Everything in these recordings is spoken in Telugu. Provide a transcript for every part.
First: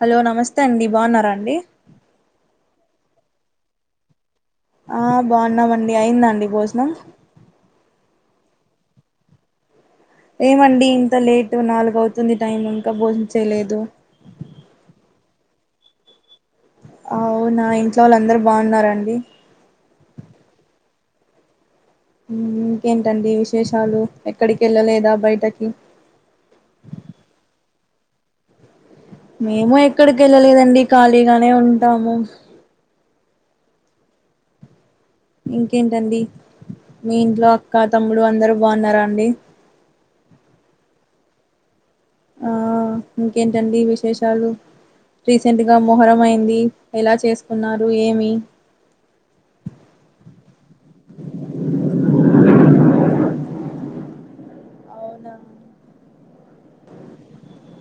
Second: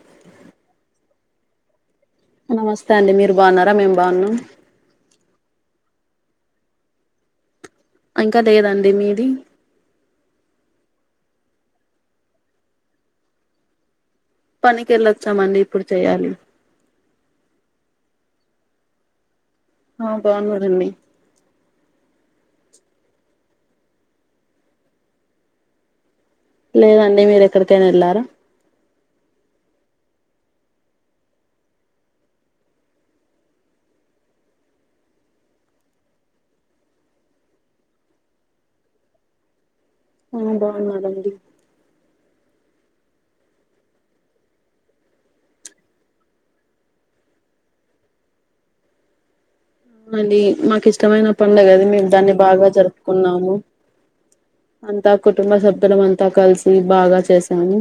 హలో నమస్తే అండి బాగున్నారా అండి నమస్తే అండి మీరు బాగున్నారా మేం బాగున్నాం ఆ బాగున్నామండి అయింద అండి భోజనం ఇంకా లేదండి మీది ఏమండి ఇంత లేటు నాలుగు అవుతుంది టైం ఇంకా భోజనం చేయలేదు పనికెళ్ళొచ్చమండి ఇప్పుడు చెయ్యాలి అవునా ఇంట్లో వాళ్ళు అందరూ బాగున్నార అండి ఆ బాగున్నారండి మ్మ్ ఇంకేంటండి విశేషాలు ఎక్కడికి వెళ్ళలేదా బయటకి లేదండి మీరు ఎక్కడికైనా వెళ్ళారా మేము ఎక్కడికి వెళ్ళలేదండి ఖాళీగానే ఉంటాము ఇంకేంటండి మీ ఇంట్లో అక్క తమ్ముడు అందరుూ బాగున్నారా అండి ఆ బాగున్నారండి ఆ ఇంకేంటండి విశేషాలు రీసెంట్ గా మొహరం అయింది ఎలా చేసుకున్నారు ఏమి మండి మాకు ఇష్టమైన పండుగది మేము దాన్ని బాగా జరుపుకున్నాము అంతా కుటుంబ అవునా సభ్యులం అంతా కలిసి బాగా చేశాము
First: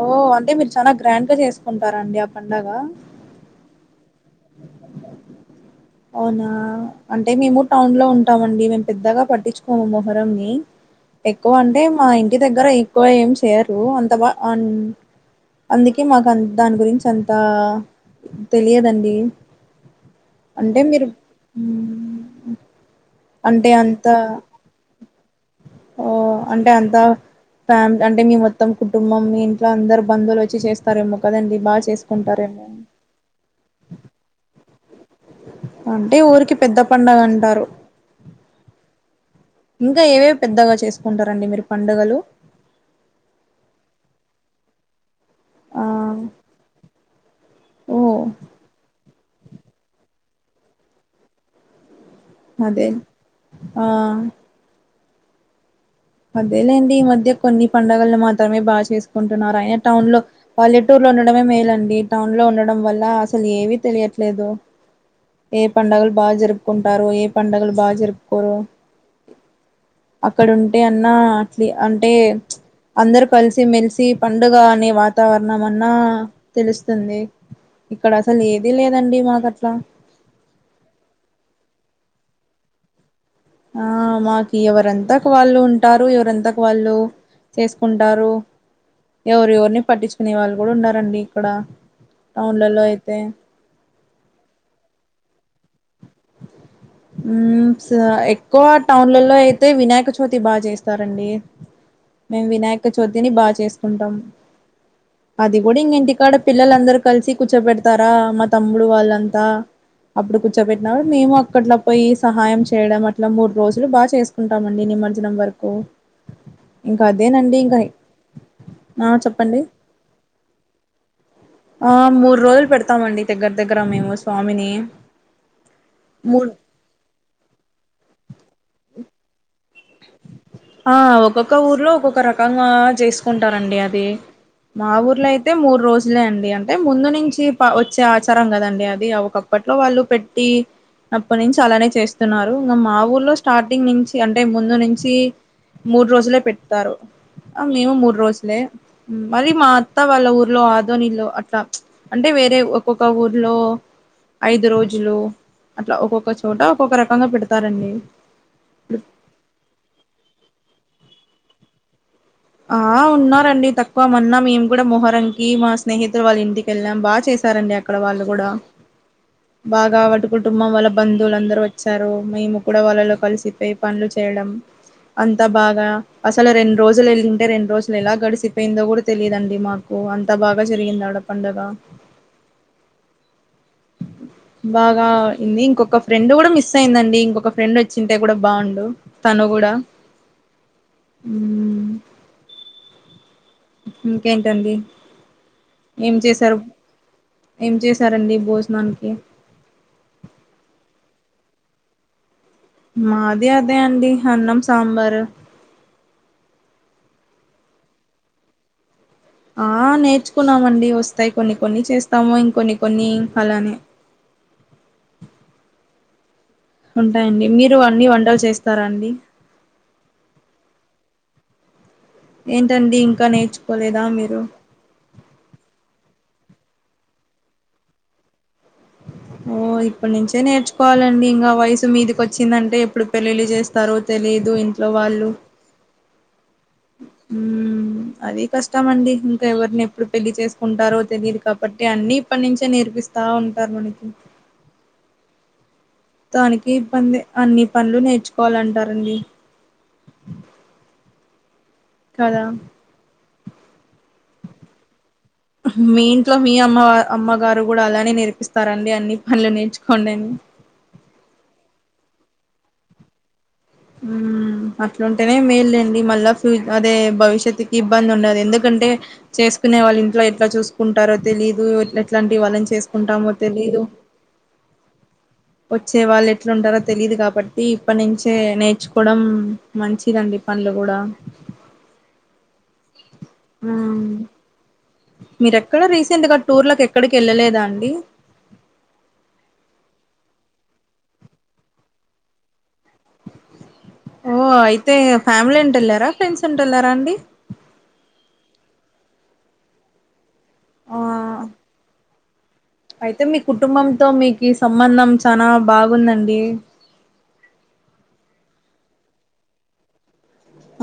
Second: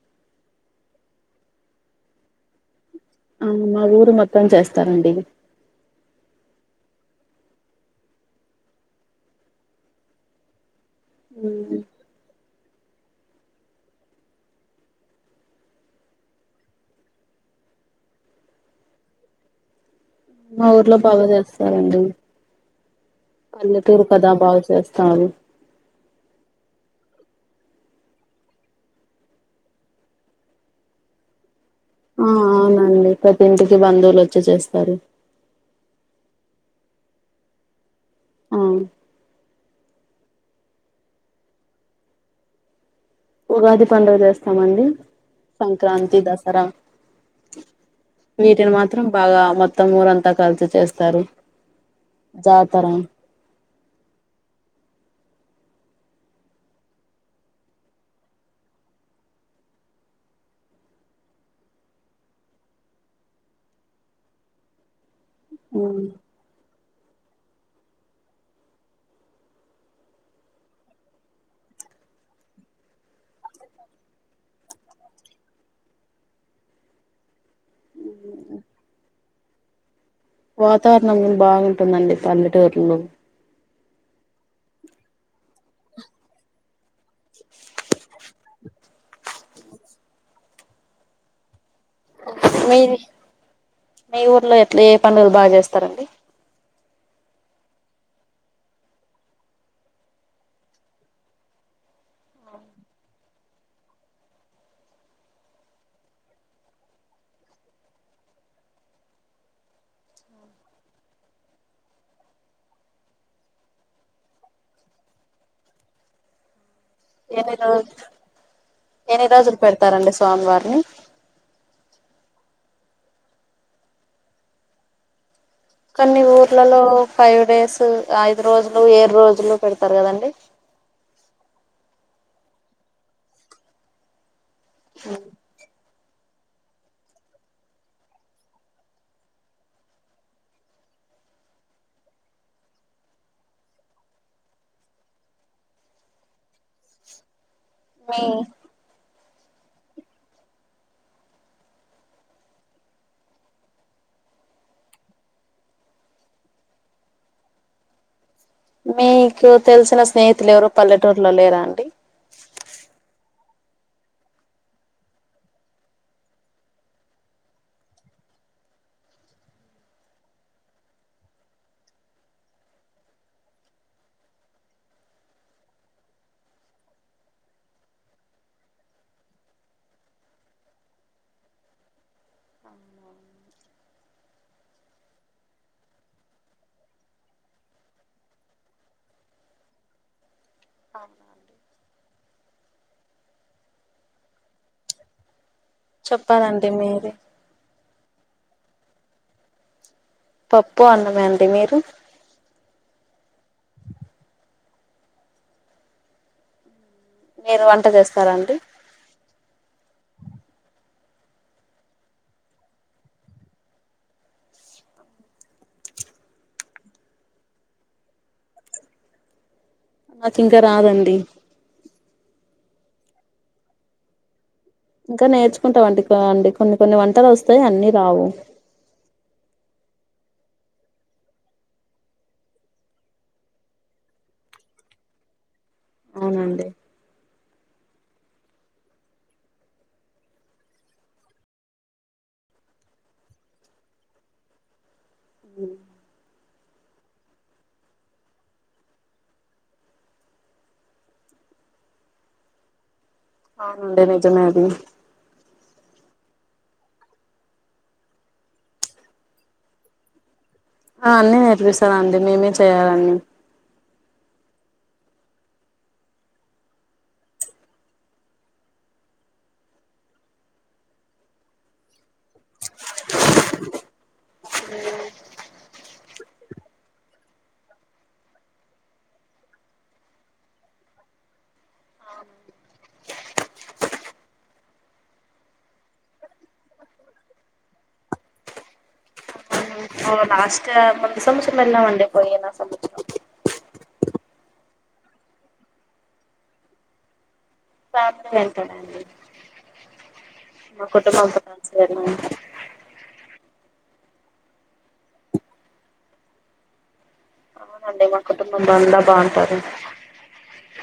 ఓ అంటే మీరు చానా గ్రాండ్ గా చేసుకుంటారండి ఆ పండగ ఆ మా ఊరు మొత్తం చేస్తారండి అవునా అంటే మేము టౌన్ లో ఉంటాం అండి మేము పెద్దగా పట్టించుకోము మొహరం ని ఎక్కువ ఉమ్, అంటే మా ఇంటి దగ్గర ఎక్కువ ఏం చేయరు అంత బా అన్ అందికే మాకు అన్ దాని గురించి అంతా తెలియదన్ మా అంటే ఊర్లో మీరు. బాగా అంటే పల్లెతూరు కదా బాగు చేస్తారు. ఓ అంటే అంతా. ఫ్యామి అంటే మీ మొత్తం కుటుంబం మీ ఇంట్లో అందరు బంధువులు వచ్చి చేస్తారేమో కదండి బా చేస్. ఆ అవునండి ప్రతి ఇంటికి బంధువులు వచ్చి చేస్తారు. అంటే ఊరికి పెద్ద పడుగ అంటారు. ఆ. ఇంకా ఏవేవి పెద్దగా చేసుకుంటారండి మీరు పండుగలు. ఉగాది పండుగ చేస్తామండి. ఆ సంక్రాంతి దసరా ఓ వీటిని మాత్రం. బాగా మొత్తం ఊరంతా కలిసి చేస్తారు. అదే జాతర ఆ. అదేలేండి ఈ మధ్య కొన్ని పండుగలు మాత్రమే బాగా చేసుకుంటున్నారు ఆయన టౌన్ లో. పల్లెటూర్లో ఉండడమే మేలండి టౌన్ లో ఉండడం వల్ల అసలు ఏవీ తెలియట్లేదు. ఏ పండగల్ బగా జరప్. అంటారు ఏ పండుగలు బాగా జరుపుకోరు అక్కడ వున్. అంటే అన్నా అట్ అంటే. అందరు కలిసి మెలిసి పండుగ అనే వాతావరణం అన్నా తెలుస్తుంది. ఇక్కడ అసలు ఏది లేదండి మాకట్లా. వాతావరణం బాగుంటుందండి పల్లెటూర్లో. ఆ మాకి ఎవరంతకు వాళ్ళు ఉంటారు ఎవరంతకు వాళ్ళు. చేసుకుంటారు ఎవరు ఎవరిని పట్టించుకునే వాళ్ళు కూడా ఉన్నారండి ఇక్కడ. మీ టౌన్లలో అయితే. మీ ఊర్లో ఎట్లా ఏ పనులు బాగా చేస్తారండి. ఎక్కువ టౌన్లలో అయితే వినాయక చవితి బాగా చేస్తారండి. మేం వినాయక చవితిని బాగా చేసుకుంటాం. అది కూడా ఇంగ ఇంటికాడ పిల్లలందరుూ కలిసి కూర్చోబెడతారా మా తమ్ముడు వాళ్ళంతా. అప్పుడు కూచ పెట్. మేము అక్కట్లో పోయి సహాయం చేయడం అట్లా మూడు రోజులు బాగా చేసుకుంటామండి నిమజ్జనం వరకు. ఇంకా ఎన్ని అదేనండి ఇంకా రోజు ఆ ఎన్ని రోజులు చెప్పండి పెడతారండి స్వామివారిని. ఆ మూడు రోజులు పెడతామండి దగ్గర దగ్గర మేము స్వామిని. కాన్ని మూడు ఊర్లలో ఫైవ్ డేస్ ఐదు రోజులు ఏడు రోజులు పెడతారు కదండి. ఆ ఒక్కొక్క ఊర్లో ఒక్కొక్క రకంగా చేసుకుంటారండి అది మా ఊర్లో అయితే. అయితే మూడు రోజులే అండి అంటే ముందు నుంచి వచ్చే ఆచారం కదండి అది ఒకప్పట్లో వాళ్ళు పెట్టి. అప్పటి నుంచి అలానే చేస్తున్నారు ఇంకా మా ఊర్లో స్టార్టింగ్ నుంచి అంటే ముందు నుంచి. కి మూడు రోజులే పెడతారు ఆ మేము మూడు మీ రోజులే. మరి మా అత్తా వాళ్ళ ఊర్లో ఆదోనిలో అట్లా. అంటే వేరే ఒక్కొక్క ఊర్లో. ఐదు రోజులు అట్లా ఒక్కొక్క చోట ఒక్కొక్క రకంగా పెడతారండి. మీకు తెలిసిన స్నేహితులు ఎవరు పల్లెటూరులో లేరా అండి. ఆ ఉన్నారండి తక్కువ మన్న మేము కూడా మొహరంకి మా స్నేహితులు వాళ్ళ ఇంటికెళ్ళాం బాగా చేశారండి అ. అక్కడ వాళ్ళు కూడా. బాగా వాటి కుటుంబం వాళ్ళ బంధువులమ్దరూ వచ్చారు మేము కూడా వాళ్ళలో కలిసిపోయి పనులు చేయడం. అంతా బాగా అసలె రెండు రోజులు వెళ్ళ రెండు రోజులు ఎలా గడిసిపోయిందో కూడా తెలియదండి మాకు అంత బాగా జరిగింది ఆడ పండగ బాగా అయ్యింది ఇంకొక ఫ్రెండ్ కూడా మిస్ అయిందండి ఇంకొక ఫ్రెండ్ ఓచ్చింటే కూడా బాగుండు తను కూడా అవున అండి మ్మ్ ఇంక ఏంటిఅండి ఏం చేసారు చెప్పాలండి మీరే ఏం చేసారు అండి భోజనానికి పప్పు అన్నమే అండి మీరు మాది అదే అండి అన్నం సాంబారు మీరు వంట చేస్తారాండి ఆ నేర్చుకున్నామండి వస్తాయి కొన్ని కొన్ని చేస్తాము ఇంకొన్ని కొన్ని అలానే ఉంటాయండి మీరు అన్ని వంటలు చేస్తారా అండి నక్ ఇంకా రాదండి ఏంటండి ఇంకా నేర్చుకోలేదా మీరు ఇంకా నేర్చుకుంటాం అండి కొన్ని కొన్ని వంటలు వస్తాయి అన్ని రావు ఓ ఇప్పటి నుంచే నేర్చుకోవాలండి ఇంకా వయసు మీదిక వచ్చిందంటే ఎప్పుడు పెళ్లిలు చేస్తారో తెలిదు ఇంట్లో వాళ్ళు అవునండి హ్మ అది కష్టం అండి ఇంకా ఎవరిని ఎప్పుడు పెళ్లి చేసుకుంటారో తెలియదు కాబట్టి అన్ని ఇప్పటి నుంచే నేర్పిస్త తా ఉంటారు మనకి ఉ దానికి ఇబ్బందే అన్ని పనులు నేర్చుకోవాలి అంటారు అండి కదా అవును అండి నిజమే అండి మీ ఇంట్లో మీ అమ్మ అమ్మగారు కూడా అలానే నేర్పిస్తారండి అన్ని పనులు నేర్చుకోండి అని ఆ అన్నీ నేర్పిస్తది అండి మేమే చేయ్యాలన్నీ హ్మ అట్లుంటేనే మేలు లెండి మళ్ళా ఫ్య అదే భవిష్యత్తుకి ఇబ్బంది ఉండదు ఎందుకంటే చేసుకునే వాళ్ళు ఇంట్లో ఎట్లా చూసుకుంటారో తెలీదు ఎట్లాంటివి వాళ్ళని చేసుకుంటామో తెలీదు [inaudible] ఒచే వాళ్ళు ఎట్లుంటారో తెలిదు కాబట్టి ఇప్పటి నుంచే నేర్చుకోడం మంచిదండి పనులు కూడా హ్మ మీరెక్కడ రీసెంట్గా టూర్లకి ఎక్కడికి ఎల్లాలేదా అండి లాస్ట్ ము పోయిన సమాచారం వెళ్ళాం అండి పోయిన సమాచారం ఓ అయితే ఫ్యామిలీ వెంట వెళ్ళారా ఫ్రెండ్స్ వెంట వెళ్ళారా అండి సాపు వెంటాడాండి [inaudible] మా కుటుంబంప్పు ఆ స [inaudible] అయితే మీ కుటుంబంతో మీకి సంబంధం చాల బాగుంది అండి అవునండి మా కుటుంబం అందా బాగుంటారు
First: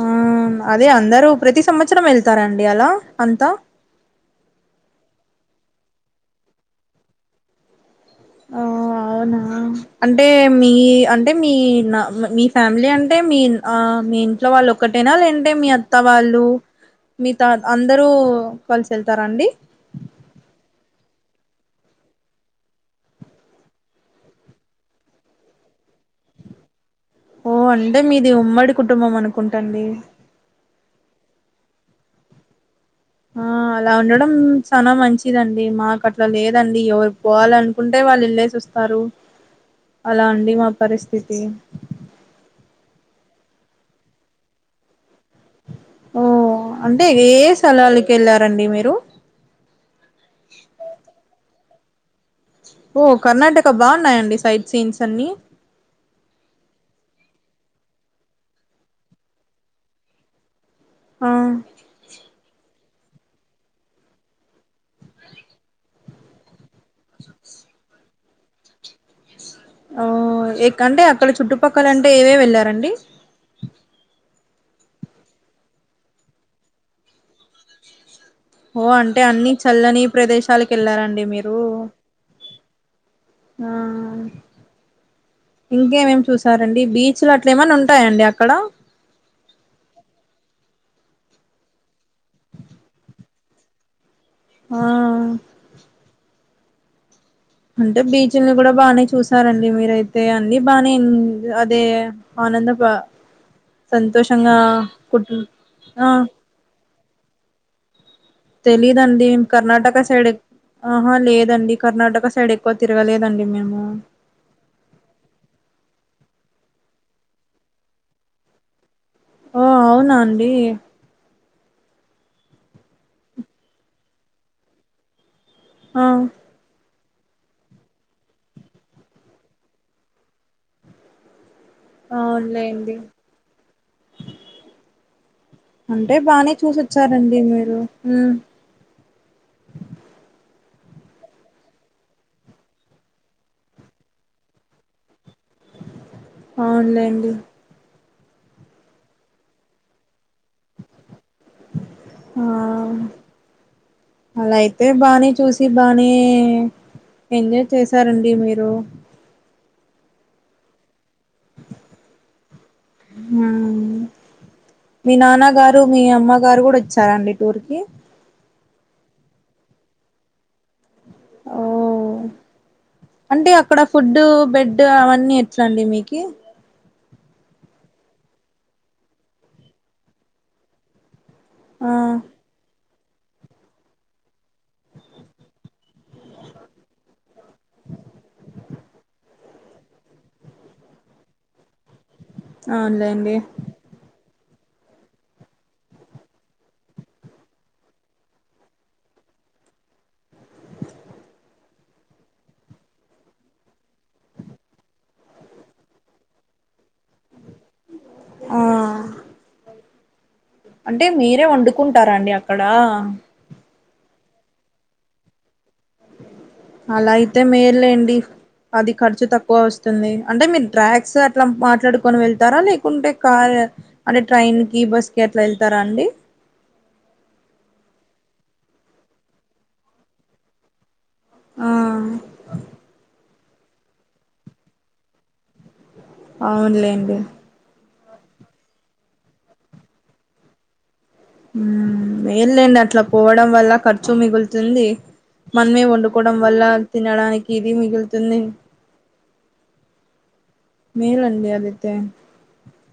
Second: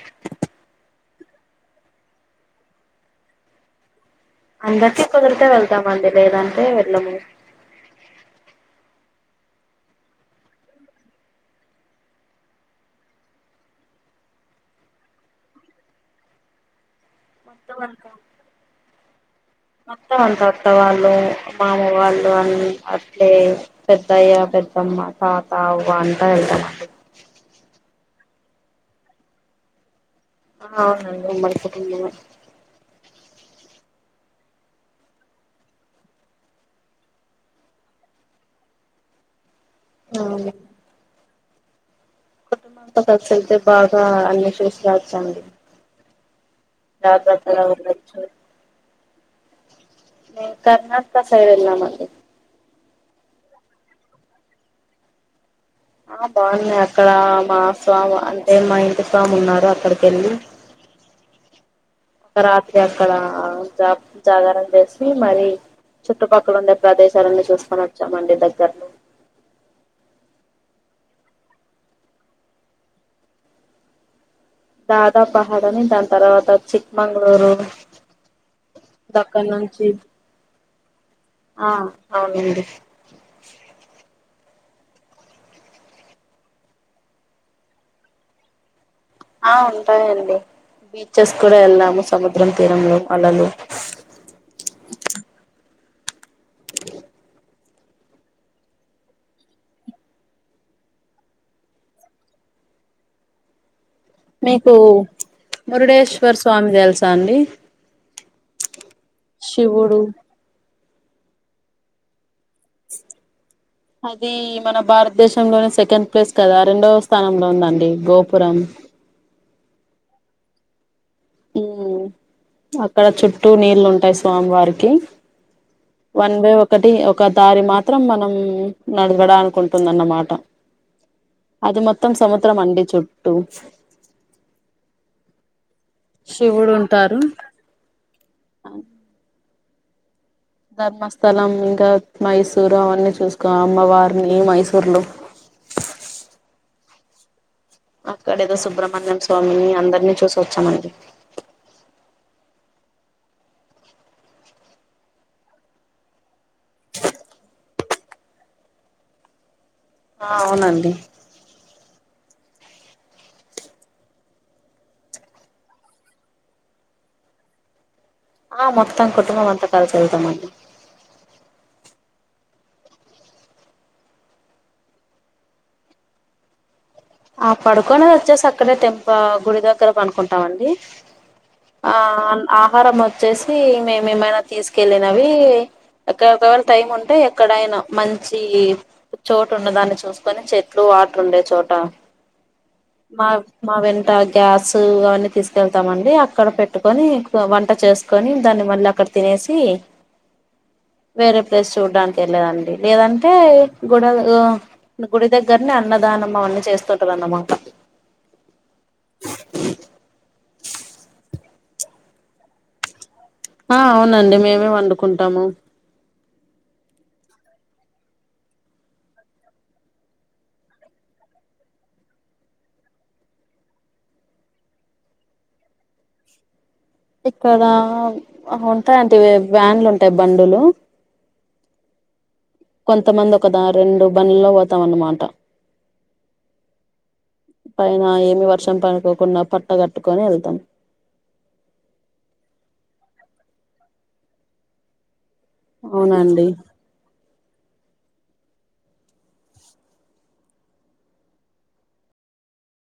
ఆ అదే అందరూ ప్రతి సంవత్సరం వెళ్తారండి అలా అంతా అందరికి కుదిరితే వెళ్తామండి లేదంటే వెళ్ళము ఇగ ఆ అవునా అంటే మీ అంటే మీ నా మీ ఫ్యామిలీ అంటే మీ ఆ మీన్ ఇంట్లో వాళ్ళు ఒక్కటేనా లే ఏంటే మీ అత్త వాళ్ళు మీగతా మొత్తం అందరూ అంతా కలిసి వెళ్తారాండి [unintelligible] మొత్తం అంట అత్త వాళ్ళు మామ వాళ్ళు అని అట్లే పెద్దయ్య పెద్దమ్మ తాత అవ్వ అంతా వెళ్తా మండి ఓ అంటే మీది ఉమ్మడి కుటుంబం అనుకుంటండి ఆ అవునండి మంచిగా [unintelligible] ఆ అలా ఉండడం చాలా మంచిదండి మాకు అట్లా లేదండి ఎవరు పోవాల అనుకుంటే వాళ్ళు ఇళ్ళలేసి వస్తు తరు అలా అండి మా పరిస్థితి కుటుంబంతో సస్యళ్తే బాగా అన్నిషసి రాచ్చ అండి [unintelligible] ఉం అంటే ఏ స్థలాలకు వెళ్ళొచ్చు వెళ్ళారండి మీరు మేం కర్ణటక సైడ్ వెళ్ల మండి ఓ కర్ణాటక బాగున్నాయండి సైడ్ సీన్స్ అన్ని ఆ బాగున్నాయి అక్కడ మా స్వామి అంటే మా ఇంటి స్వామి ఉన్నారు అక్కడికి వెళ్ళి ఆ ఒక రాత్రి అక్కడ జ జాగరం చేసి మరి చుట్టుపక్కల ఉండే ప్రదేశాలన్నీ చూస్తాం వచ్చామండి దగ్గర్లో ఓ ఏక్ అంటే అక్కడ చుట్టుపక్కలంటే ఏవేవి వెళ్లారండి దాదా పహాడని దాని తర్వాత చిక్మంగళూరు ఓ అంటే అన్ని దక్కన్ నుంచి చల్లని ప్రదేశాలకు వెళ్లారండి మీరు ఆ అవునండి ఆ ఇంకేమేమి చూసారండి బీచ్లు అట్ల ఏమన్నా ఉంటాయండి అక్కడ ఆ ఉంటాయండి బీచెస్ కూడా వెళ్ళాము సముద్రం తీరంలో అలలు ఆ అంటే బీచ్ల్ని కూడా బాగానే చూసారండి మీరయితే అన్ని బాగానే అదే ఆనందప మీకు కుటు ఆ మురుడేశ్వర స్వామి తెలుసా అండి తెలీయదండి కర్ణాటక శివుడు సైడ్ ఆహా లేదండి కర్ణాటక సైడ్ ఎక్కువ తిరగలేదండి మేము ఇది మన భారతదేసం లోనే సెకండ్ ప్లేస్ కదా రెండవ స్థానంలో ఉందండి గోపురం ఓ అవునా అండి ఉం అక్కడ చుట్టూ నీళ్లు ఉంటాయి స్వామి వారికి ఆ వన్ వే ఒకటి ఒక దారి మాత్రం మనం నడవడానికి ఉంటుంద అన్నమాట అది మొత్తం సముద్రం అండి అవునులేండి చుట్టూ అంటే బానే చూసోచ్చారండి మీరు ఆ ధర్మస్థలం ఇంకా మైసూరు అవన్నీ చూసుకో అమ్మవారిని మైసూర్లు అవును లేండి అక్కడ ఏదో సుబ్రహ్మణ్యం స్వామిని అందరినీ చూసి వచ్చామండి ఆ అలా అయితే బానే చూసి బానే ఎంజాయ్ చేసారండి మీరు ఆ అవునండి మీ నాన్న గారు మీ అమ్మ గారు గూడా వచ్చారా అండి టూర్ కి ఆ మొత్తం కుటుంబం అంత కలిసెల్తామండి ఓ అంటే అక్కడ ఫుడు బెడు అవన్నీ ఎట్లాండి మీకి ఆ పడుకొనేద్ వచ్చేసి అక్కడే టెంపుల్ గుడి దగ్గర పనుకుంటామండి ఆ ఆహారం వచ్చేసి మేమేమైనా తీసుకెళ్ళినవి అక్కఒకవేళ టైం ఉంటే ఎక్కడైనా మంచి చోటు ఉన్న దాన్ని చూసుకొని చెట్లు వాటర్ ఉండే చోట మా అవున్లేండి మా వెంట గ్యాసు అవన్నీ తీసుకెళ్తామండి అక్కడ పెట్టుకొని వంట చేస్ కొని దాన్ని మళ్ళీ అక్కడ తినేసి వేరే ప్లేస్ చూడ్డానికి వెళ్ళేదండి లేదంటే గుడల్ గూ గుడి దగ్గరనే అన్నదానం అవన్నీ చేస్తుంటారు అన్నమాట ఆ అంటే మీరే వండుకుంటారా అండి అక్కడ ఆ అవునండి మేమే వండుకుంటాము అలా అయితే మేల్లేండి అది ఖర్చు తక్కువ వస్తుంది అంటే మీరు ట్రాక్స్ అట్లా మాట్లాడుకొని వెళ్తారా లేకుంటే కార్ అంటే ట్రైన్ కి బస్ కి అట్లా ఎళ్తారా అండి ఇక్కడ ఉంటాయండి వ్యాన్లు ఉంటాయి బండులు ఆ కొంతమంది ఒకాదారెండు బండ్లులో పోతాం అనమాట అవునులేండి పైన ఏమి వర్షం పడుకోకుండా పట్ట కట్టుకొని ఎళ్తాం ఊమ్ మేల్లేండి అట్లా పోవడం వల్ల ఖర్చు మిగులుతుంది మన్మే వండుకోవడం అవునండి వల్ల తినడానికి ఇది మిగులుతుంది మేలండి అదతే